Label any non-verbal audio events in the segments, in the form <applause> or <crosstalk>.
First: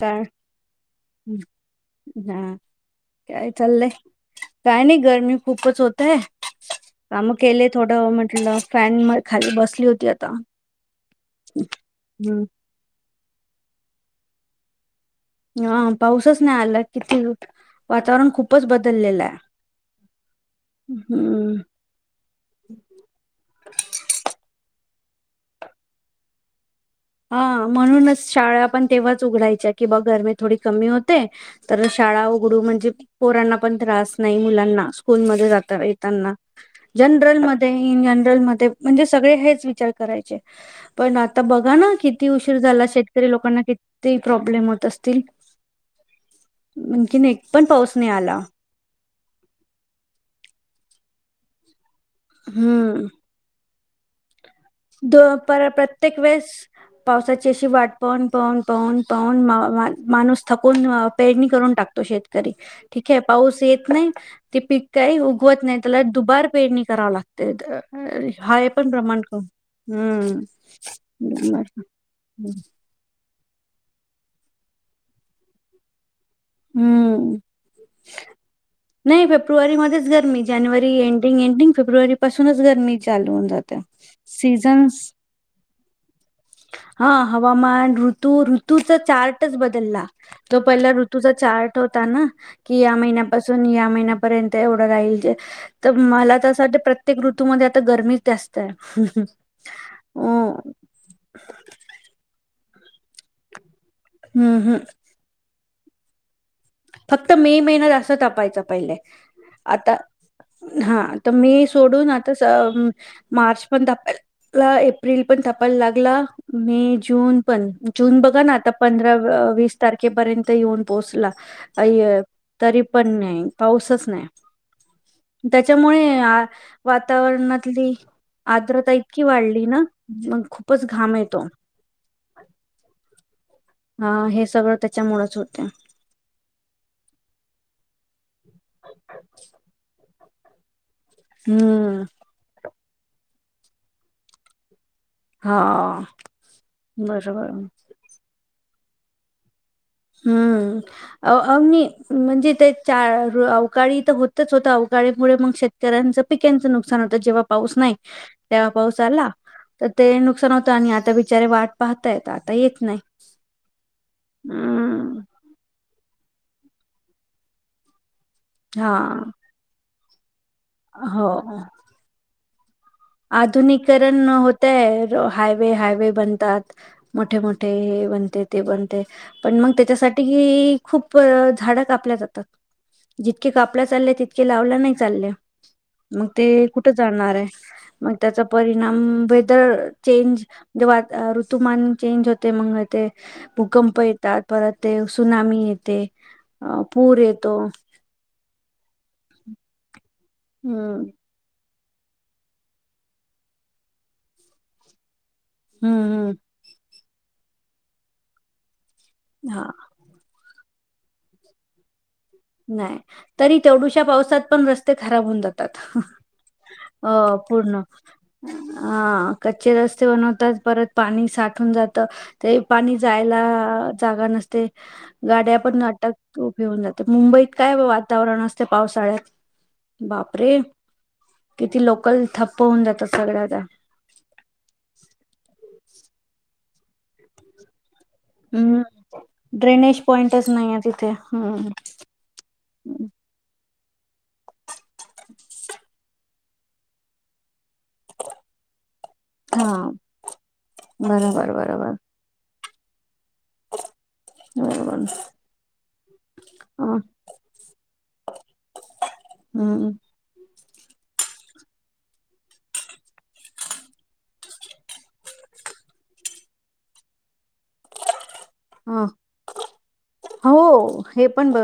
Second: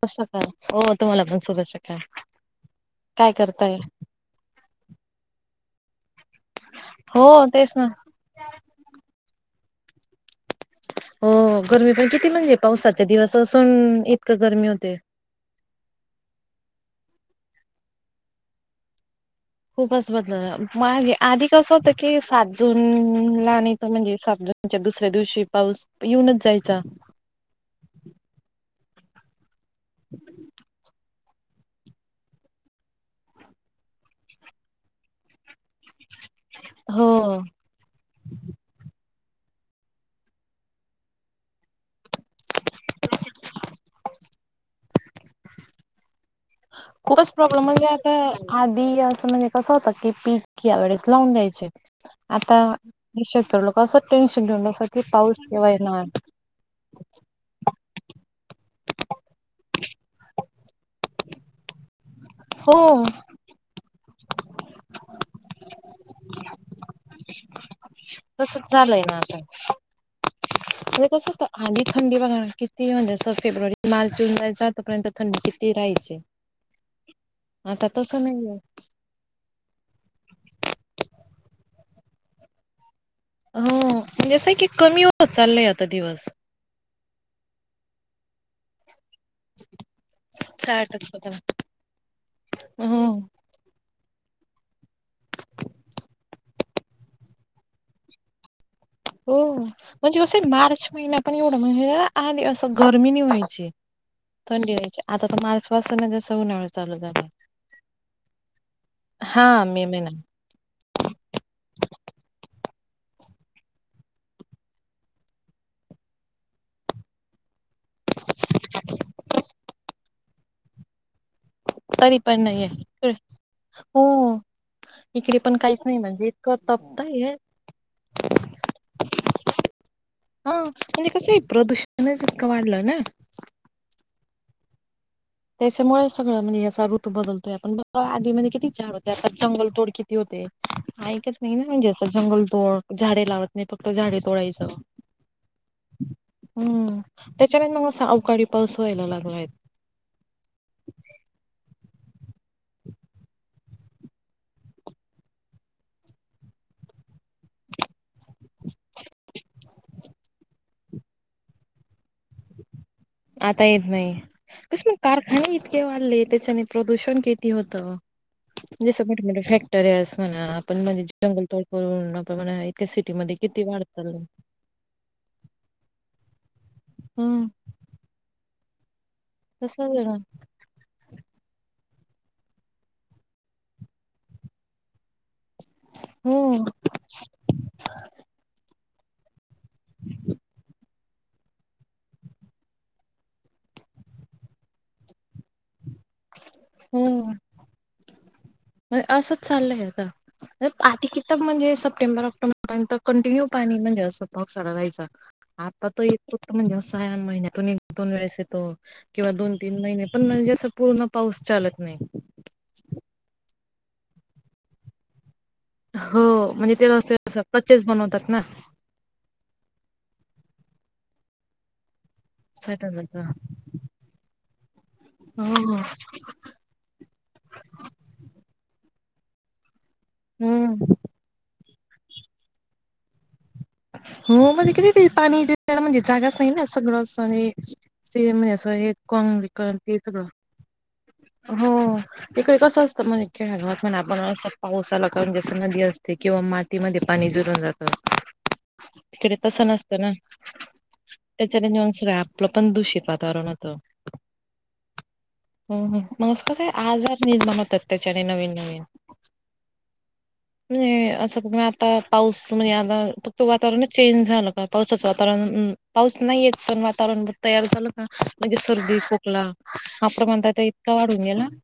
काय, सकाळ हो तुम्हाला पण शुभ सकाळ ना, काय चाललंय? काय नाही गरमी खूपच हो <unintelligible> हो काम केले तेच ना थोडं, म्हटलं फॅन म खाली बस आली होती आता. हो गरमी पण किती हम्म म्हणजे पावसात दिवस असून इतक गरमी होतय. हा पाऊसच नाही आला किती? वातावरण खूपच बदललेलं आहे. खूपच बदल. माघे आधी हम्म कसं होतं की सात जून ला आणि तर म्हणजे सात जूनच्या दुसऱ्या दिवशी पाऊस येऊनच जायचा. हा म्हणूनच शाळा पण तेव्हाच उघडायच्या. की बा गरमी थोडी कमी होत. होते, तर शाळा उघडू म्हणजे पोरांना पण त्रास नाही, मुलांना स्कूलमध्ये जाता येता त्यांना, हो. जनरल मध्ये इन जनरल मध्ये म्हणजेच सगळे हेच विचार करायचे. पण आता बघा ना. कीती उशीर झाला. शेतकरी लोकांना कीती प्रॉब्लेम होत असतील. आणखीन खूपच एक प्रॉब्लेम पण म्हणजे. पाऊस नाही आला आता आधी अस. म्हणजे कसं होतं की? पिक या वेळेस लावून द्यायचे. आता ही शेतकरी लोक कसं टेंशन प प्रत्येक वेळेस पावसाची अशी वाट पाहून पाहून पाहून पाहून म माणूस थकून पेरणी करून टाकतो तरी.. हो ठीके पाऊस येत नाही. ते पीक काही उगवत नाही त्याला दुबार पेरणी कराव लागते हा हे तसच पण झालंय ना प्रमाण कर आता. हम्म म्हणजे कसं होतं आधी थंडी बघा किती म्हणजे अस फेब्रुवारी मार्च जुन नाही चालू होत तोपर्यंत थंडी किती राहायची हम्म आता तसं नाहीये. नाही फेब्रुवारी मध्येच गरमी जानेवारी एंडिंग एंडिंग फेब्रुवारी पासूनच गर्मी हो म्हणजे अस य की कमी होत चाललंय आता दिवस हा हवामान ऋतू ऋतु तो चार्टस बदलला जो पहिला ऋतू साठच होता. तुझा चार्ट होता ना की या हो महिन्यापासून या महिन्या पर्यंत एवढं राहिल तर मला तर असं वाटतं प्रत्येक ऋतूमध्ये आता गर्मीच जास्त आहे हो म्हणजे अ कसं मार्च महिना पण एवढा म्हणजे आत अस गरमी नी व्हायची हम्म थंडी हम्म व्हायची आता तर मार्च <unintelligible> चालू झालाय. फक्त मे महिना जास्त तपायचा पहिले हा मे आता महिना हा तर मे सोडून आता मार्च पण तापायला एप्रिल पन तपायला लागला बघा ना आता पंधरा व पीस तारखेपर्यंत येऊन पोहोचला. तरी अय पण तरी पण नाहीये नाही हो पाऊसच नाही इकडे पण काहीच नाही त्याच्यामुळे म्हणजे इतकं तपतय वातावरणातली आर्द्रता इतकी वाढली ना म हा खूपच म्हणजे घाम कसं आहे येतो प्रदूषणच इतकं वाढलं ना. हा हे सगळं त्या त्याच्यामुळे सगळं म्हणजे याचा ऋतू बदलतोय आपण हा आत मधी किती झाड होते आता जंगल तोडकी ती होते ऐकत नाही ना म्हणजे हम्म असं जंगल तोड झाडे लावत नाही फक्त झाडे तोडायची हा हम्म बरोबर त्याच्याने मग अवकाळी पाऊस व्हायला लागलाय हम्म अ अमी म्हणजे ते चार अवकाळी तर होतच होत अवकाळीमुळे मग शेतकऱ्यांचं पिक्यांचं नुकसान होतं जेव्हा पाऊस नाही तेव्हा पाऊस आला तर ते नुक नुकसान होतं आणि आता बिचारे वाट पाहतायत आता येत नाही. आता येत नाही. तस पण हम्म कारखाने इतके वाढले, त्याच्याने प्रदूषण किती होतं. जसं हा. मोठे-मोठे फॅक्टरीयास. पुण्यात. पण म्हणजे हो जंगल तोड फोडुन. <unintelligible> आधुनिकरण होतय हायवे-हायवे बनतात. हम्म मोठे-मोठे बणते. इथे पण. पण मग तसच आहे ना त्याच्यासाठी खूप झाडं काप. कापल्या जातात, जितके कापल्या चालल्या तितके लावले नाय चालल्या. मग हो ते कुठं जाणार हाय. त्याचा परिणाम वेदर चेंज जेव्हा ऋतुमान चेंज होते, मग ते भूकंप येतात, परत ते सुनामी येते. ते पुर हो येतो. असंच चाललंय आता हम्म आधी किताब म्हणजे अस. सप्टेबर-ऑक्टोबर पर्यंत कंटिन्यू पाणी म्हणजे असं पाऊसाळा राहायचा. आता तो हम्म हम्म येतो म्हणल्यावर सहा महिन्या दोन वेळेस येतो. किंवा हा दोन-तीन महिने पण मनजे अस. पूर्ण पाऊस चालत नाही. नाय तरी. तेवढुश्या पावसात पण रस्ते खराब होऊन जातात. हो म्हणजे ते अ रस्ते असं पूर्ण कच्चेच बनवतात ना. हा कच्चे रस्ते बनवतात, परत पाणी साठून जात. त ते साठून पाणी जात हो जायला अ जागा नसते गाड्या पण अटक उभे होऊन जातात. मुंबईत काय वातावरण असते पावसाळ्यात. बापरे. हम्म किती लोकल थप्प होऊन जातं सगळ्यात. हो <unintelligible> पाणी जे त्याला म्हणजे जागाच नाही ना सगळंच आणि. ते म्हणजे <unintelligible> असं हम्म हे कॉंग विक ते ड्रेनेज सगळं पॉइंटच नाहीये तिथे हम्म हो इकडे कसं असतं म्हणे खेळावर <unintelligible> पावसाला कारण <unintelligible> जस नदी असते किंवा मातीमध्ये पाणी जुरून जातं. तिकडे तसं हा नसतं ना बरोबर त्याच्याने नेऊन बरोबर सगळं आपल. पण दूषित <unintelligible> तर मात्र बरोबर हम्म हम्म म असं काय <unintelligible> अ आज त्याच्याने नवीन नवीन हम्म म्हणजे अस कुठं आता पाऊस म्हणजे आता वातावरण चेंज झालं का, पावसाचं वातावरण अ पाऊस नाही येत पण वातावरण तयार झालं का. म्हणजे सर्दी ह खोकला, हा प्रमाण त आता इतका हो वाढून हे गेला. पण ब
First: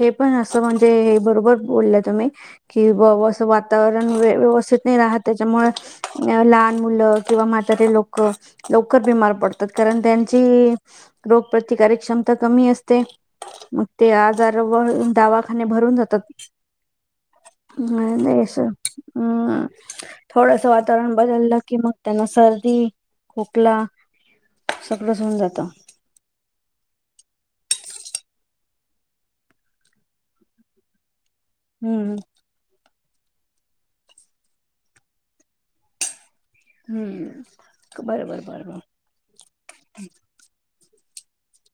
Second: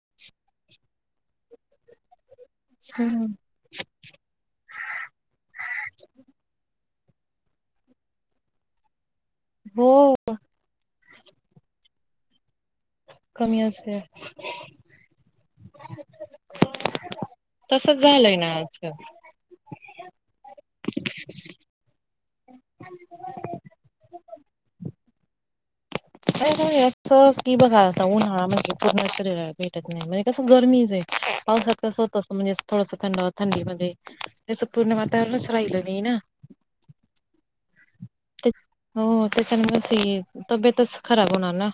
हे पण असं म्हणजे हे बरोबर बोल्या तुम्ही. कि हम्म. बवा असं वातावरण व्य व्यवस्थित नाही राहत त्याच्यामुळ अ लहान. मुलं किंवा म्हातारे लोक लवकर बीमार. पडतात कारण हो त्यांची. प्रतिकारक क्षमता कमी असते. ते कमी मग असते ते आजार व दावाखाने भरून जातात तसच नाय झालंय नाय ना अस आजकाल हंम. थोडंसं वातावरण बदललं की मग. त्यांना सर्दी खोकला, सगळंच होऊन जात. <unintelligible> असं की, बघा आता उन्हाळा म्हणजे पूर्ण शरीराला भेटत नाही म्हणजे कसं गर्मीच आहे. पाऊसात कस होत. हम्म अस म्हणजे थोडस. थंडावा थंडी मध्ये तसं पूर्ण वातावरणच राहिलं नाही ना. हम्म बरोबर तेच बरोबर हो त्याच्याने पण सई ये तब्येतच. खराब होणार ना.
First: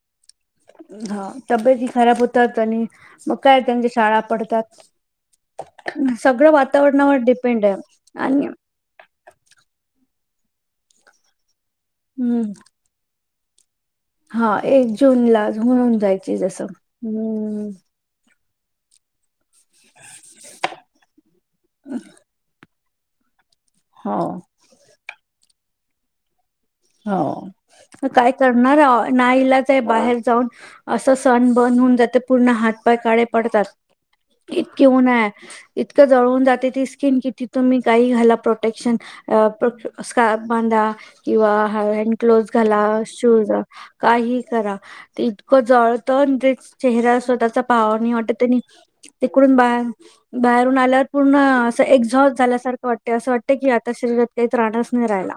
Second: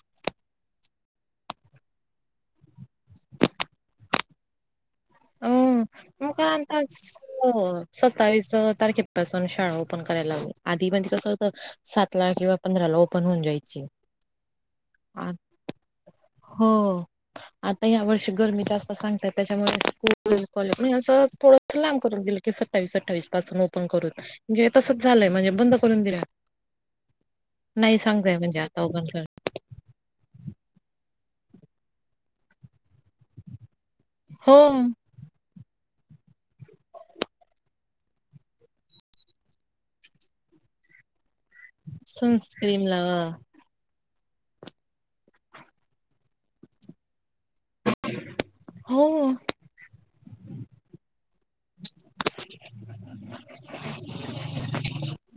हा तब्येती खराब होतात. आणि मग काय त्यांच्या शाळा पडतात. अ मग सगळं आता वातावरणावर डिपेंड आहे होय आणि सत्तावीस अ तारखे पाासून शाळा ओपन कर करायला लागल आधी म्हणजे कसं होत. सातला हम्म किंवा पंधराला ओप बनवून जायची हा एक जून आ- ला होऊन जायची जसं हो हम्म आता या वर्षी गरमी जास्त सांगताय त्याच्यामुळ <unintelligible> आणि एस थोडंस लांब करून गेल की स सत्तावीस अठ्ठावीस पासून ओ पण करू हो म्हणजे हे तसंच झालंय म्हणजे बंद करून दिला हो म काय अ करणार आता ओपन कर नाईलाज आहे बाहेर जाऊन अस सण बन होऊन जाते पूर्ण हात पाय काळे पडतात. हो ईतके ऊन ये. इतकं जळवून जाते ती स्किन की किती तुम्ही काही घाला प्रोटेक्शन अ प्रो स्कार्फ बांधा किंवा अ हॅन्ड ग्लोज घाला सनस्क्रीम लावा शूज काही करा ते इतकं जळतं ते चेहरा स्वतःचा पाहावा नाई वाटत हो ते कोणं बाया बाहेरून आल्यावर पूर्ण असं एक्झॉस्ट झाल्यासारखं वाटतंय असं वाटतंय की आता शरीरात काही त्राणच नाही राहिला.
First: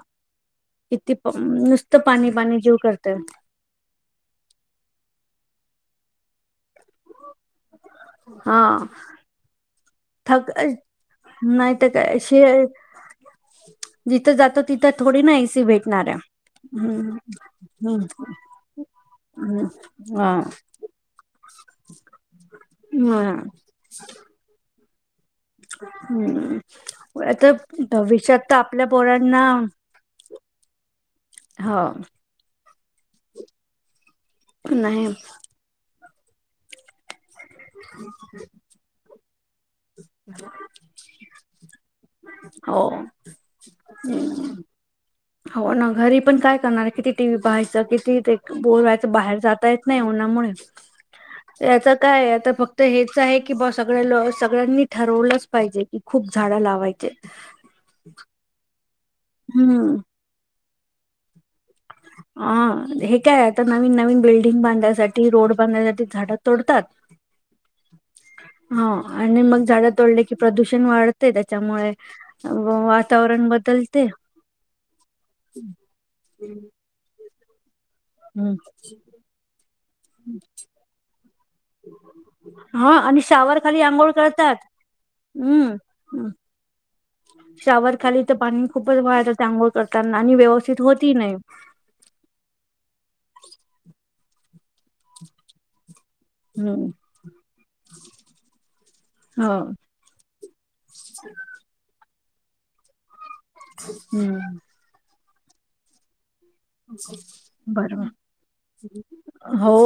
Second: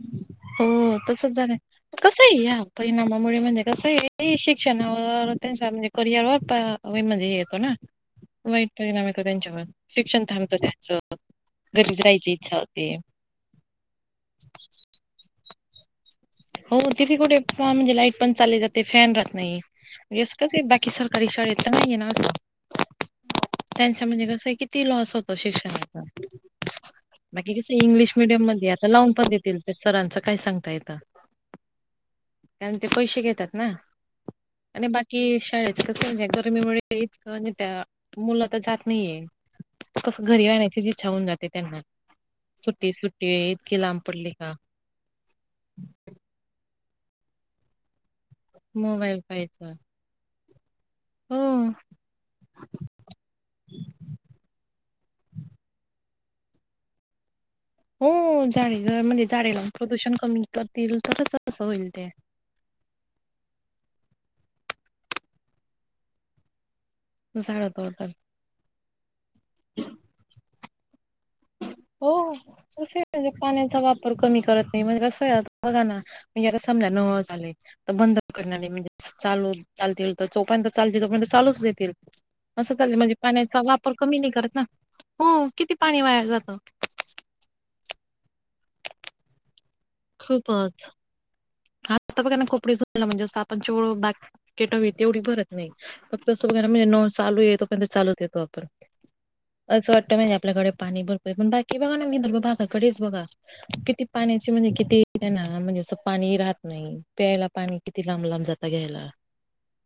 हो किती तस प- नुसतं कस पाणी पाणी या जीव करतय परिणामुळे म्हणजे कसं य शिक्षणा त्यांचा म्ह पर्यावा पा अवय मध्ये येतो ना हा वाईट परिणाम येतो त्यांच्यावर शिक्षण थक थांबतं त्यांचं नाही तर घरीच काय राहायची शये इच्छा होते जिथं जातो तिथं थोडी न ए सी सी भेटणारये. हो तिथे कुठे फॅन म्हणजे लाईट पण चालली जाते फॅन राहत नाही हम्म म्हणजे हा अस कस बाकी सरकारी शाळेत तर नाहीये ना अस हम्म त्यांच्या म्हणजे कसं आहे की कीती लॉस होत शिक्षणाचा हम्म. आता बाकी कस इंग्लिश भविष्यात मिडियम तर मध्ये आपल्या आता लावून पण पोरांना देतील ते सरांच काय सांगता येतं हो त्यान ते पैशे घेतात ना आणि नाही बाकी शाळेच कस सध्या गर्मीमुळे ते इचक नं त्या मुल त जात नाहीये. कसं घरी राहण्याचीच इच्छा होउन जाते त्यांना हो सुट्टी सुट्टी इतकी लांब पडली का हो ना घरी पण काय करणार किती टी, व्ही, पाहायचं किती ते. बोलवायचं मोबाईल बाहेर जाता पाहायचा येत नाही उन्हामुळे. हो. याचा काय आता फक्त हेच आहे की बाऊ सगळ्या लो सगळ्यांनी ठरवलंच पाहिजे कि खूप झाडं लावायचे. हम्म. चालेल. म्हणजे झाडे लाऊन हम्म प्रदूषण कमी. करतील का तस. हा हे काय आता नवीन-नवीन बिल्डिं बिल्डिंग बांधण्यासाठी, रोड बांधण्यासाठी झाडं तोडतात. खूप झाड तोडतात. हो आणि मग झाड तोडले की प्रदूषण वाढत. हो तसे आहे म्हणजे वातावरण पाण्याचा बदलते वापर कमी करत नाही म्हणजे कस आहे बघा ना, म्हणजे समजा झाले. तर बंद करणारी म्हणजे चालू चालतील तर जोपर्यंत चालतय तोपर्यंत चालूच दे. असं हा चालं म्हणजे आणि शावर पाण्याचा खाली वापर आंघोळ कमी नाही करत ना, हो किती पाणी वाया. जातं शॉवर खाली तर. पाणी खूपच वाया जातं, आंघोळ करताना आणि व्यवस्थित होत ही नाही. हा आता बघा ना कोपडे धुवायला म्हणजे अस आपण तेवढं बकेट तेवढी भरत नाही. तस बघा म्हणजे हम्म नळ चालू ये, तो पर्यंत चालु दे वापर, हो असं वाटतं म्हणजे आपल्याकडे पाणी भरपर पण बाकी बघा नळ पा काय कडेच बघा. किती पाण्याची हम्म म्हणजे किती. ना म्हणजे असं पाणी. राहत नाही प्यायला पाणी किती बरोबर, लांब लांब जाता घ्यायला हो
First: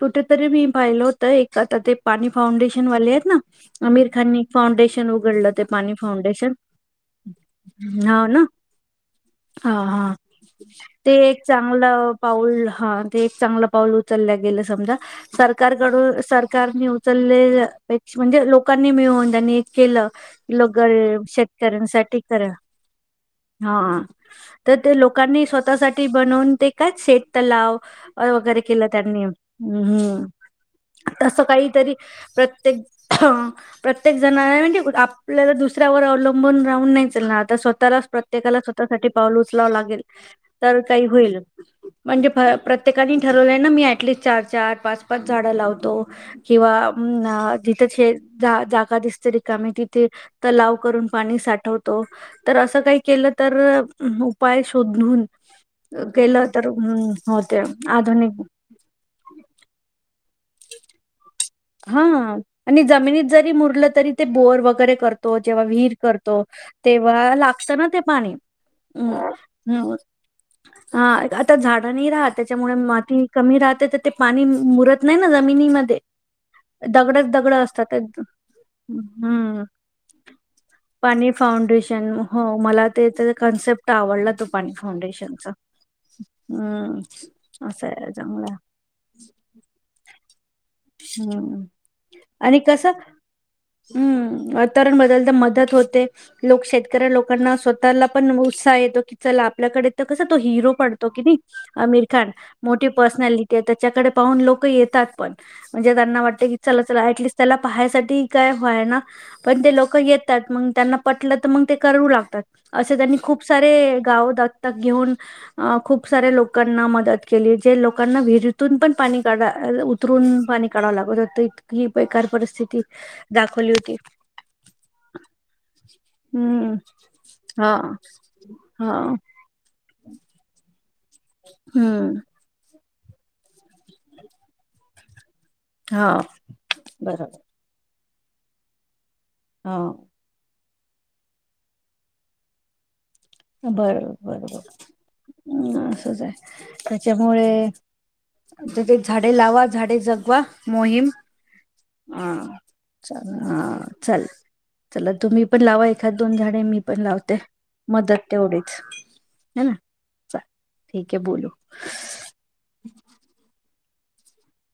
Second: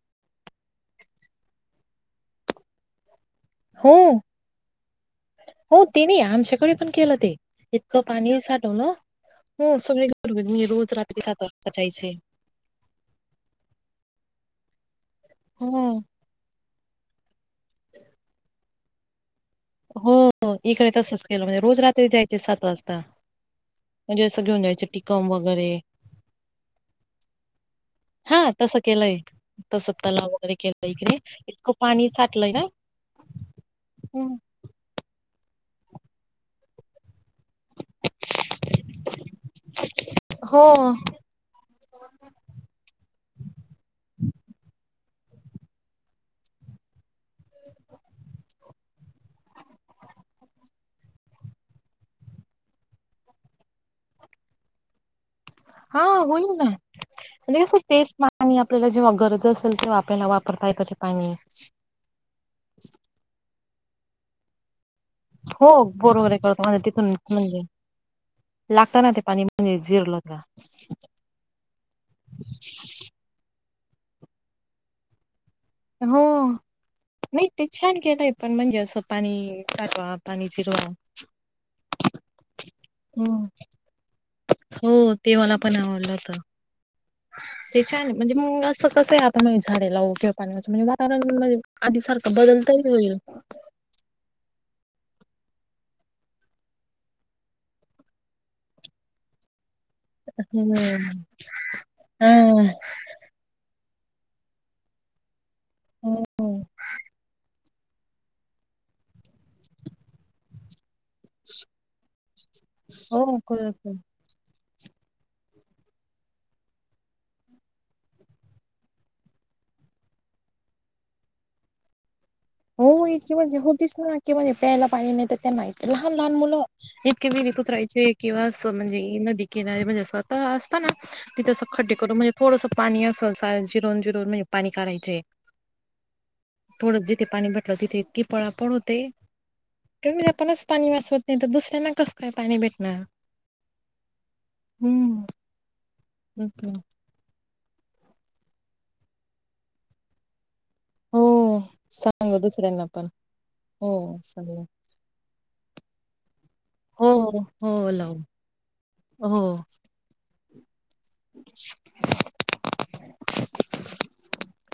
कुठेतरी मी. पाहिल होत एक आता ते पाणी फाउंडेशन वाले आहेत ना. हो आमिर खाननी फाउंडेशन उघडलं ते हो पाणी तेनी फाउंडेशन आमच्याकडे पण केलं ते, इतकं हा पाणी ना साठवलं, हा हो हा सगळे <unintelligible> मी रोज रा ते एक चांगलं पाऊल हां ते एक चांगलं पाऊल उचललंय. गेलं समजा हो सरकारकडू सरकारनी उ <unintelligible> म्हणजे लोकांनी मिळून त्यांनी केलं हो इकडे लगर तसंच केलं म्हणजे रोज रात्री शेतकऱ्यांसाठी जायचे करा सात वाजता हां म्हणजे असं घेऊन तर जायचे ते टिकम लोकांनी वगैरे स्वतःसाठी <unintelligible> ते काय शेततलाव अ हा वैगेरे तसं केलं केलंय त्यांनी तसं हम्म तलाव वगैरे केलं इकडे असं इतकं काहीतरी पाणी साठलंय ना प्रत्येक हम्म. प्रत्येकजणा <unintelligible> आपल्याला दुसऱ्यावर अवलंबून राहून नाही चालणार, आता स्वतःलाच प्रत्येकाला स्वतःसाठी पाऊल उचलावं लागेल. हो तर काही होईल म्हणजे फ प्रत्येकांनी ठरवले ना मी ॲटलिस्ट चार-चार, पाच पाच झाडं लावतो किंवा अम्म आ जिथं शे जा जागा दिसते रिकामी तिथे तलाव करून पाणी साठवतो तर असं काही केलं तर उपाय शोधून हां होईल केलं ना तर हम्म होते म्हणजे कसं तेच आधुनिक पाणी आपल्याला जेव्हा गरज असेल तेव्हा आपल्याला वाप रता येतं ते पाणी. हा आणि जमिनीत <unintelligible> तरी ते बोर वगैरे करतो जेव्हा हो विहीर बोर वगैरे करतो माझ तिथून तेव्हा म्हणजे लागतं ना ते पाणी लागतं ना अम्म ते पाणी म्हणजे अम्म जिरलं का. हां आता झाडं नाही राहत त्याच्यामुळे माती कमी राह त त ते पाणी मुरत नाही ना ज मिनीमध्ये हो दगडच नाही दगड ते असतात. छान केलंय पण म्हणजे असं पाणी हम्. साठवा पाणी जिरवा. पाणी फाउंडेशन, हो, मला ते हम्म. कॉन्सेप्ट आवडला तो पाणी हो ते फाउंडेशनचा मला पण आवडलं होतं. हम्. ते छान म्हणजे मंग असं कसं आहे आपण झाडे लावू किंवा पाणी वाचवू म्हणजे. कार म्हणजे हम्म आधी सारखं आणि बदल तरी होईल. तरण बदल तर मदत होते, लोक शेतकऱ्या लोकांना स्वतःला पण उत्साह येतो, की चला आपल्याकडे. कस तो हिरो पडतो हम्म. की अमिर खान हा मोठी पर्सनॅलिटी. त्याच्याकडे पाहून लोक येतात पण. म्हणजे त्यांना वाटतं की चला-चला ऍटलीस्ट त्याला. पाहासाठी काय हाय ना पण ते लोक येतात मग त्यांना. पटलं तर मग ते करू लागतात, असे त्यांनी हो खूप सारे कळत. गाव दा ते घेऊन खूप सऱ्या लोकांना मदत केली जे लोकांना विहिरीतून पण पाणी काढ उतरून पाणी. काडाव लागत होत इतकी बेकार. परिस्थिती हो इतकी म्हणजे दाखवली होती. होतीस ना की म्हणजे प्यायला पाणी नाही तर त्यांना लहान-लहान मुलं हम्म इतके मी विहिरीत हा उरायचे किंवा अस म्हन हा जे नदी कीनारी म्हणजे अस असत ना. तिथसं खड्डे करून हम्म म्हणजे थोडसं. पाणी अस स जिरून-जिरून म्हणजे पाणी काढयचे. हा बसं ते पाणी बटलते ते की पळापळ होते. हा कमी आपणच पाणी वाचवत नाही, तर दुसऱ्यांना कसं काय पाणी भेटणार. बरो बरोबर हम्म असचं आहे हम्म. त्याच्यामुळे आता ते झाडे लावा झाडे जगवा. मोहीम हो अ सांग दुसऱ्यांना पण चला हो चल सांग चला तुम्ही, पण लावा एकाद दोन झाडे मी पण हो लावते हो लाव मदत तेवढीच हो ह ना. अच्छा. ठीक आहे बोलो.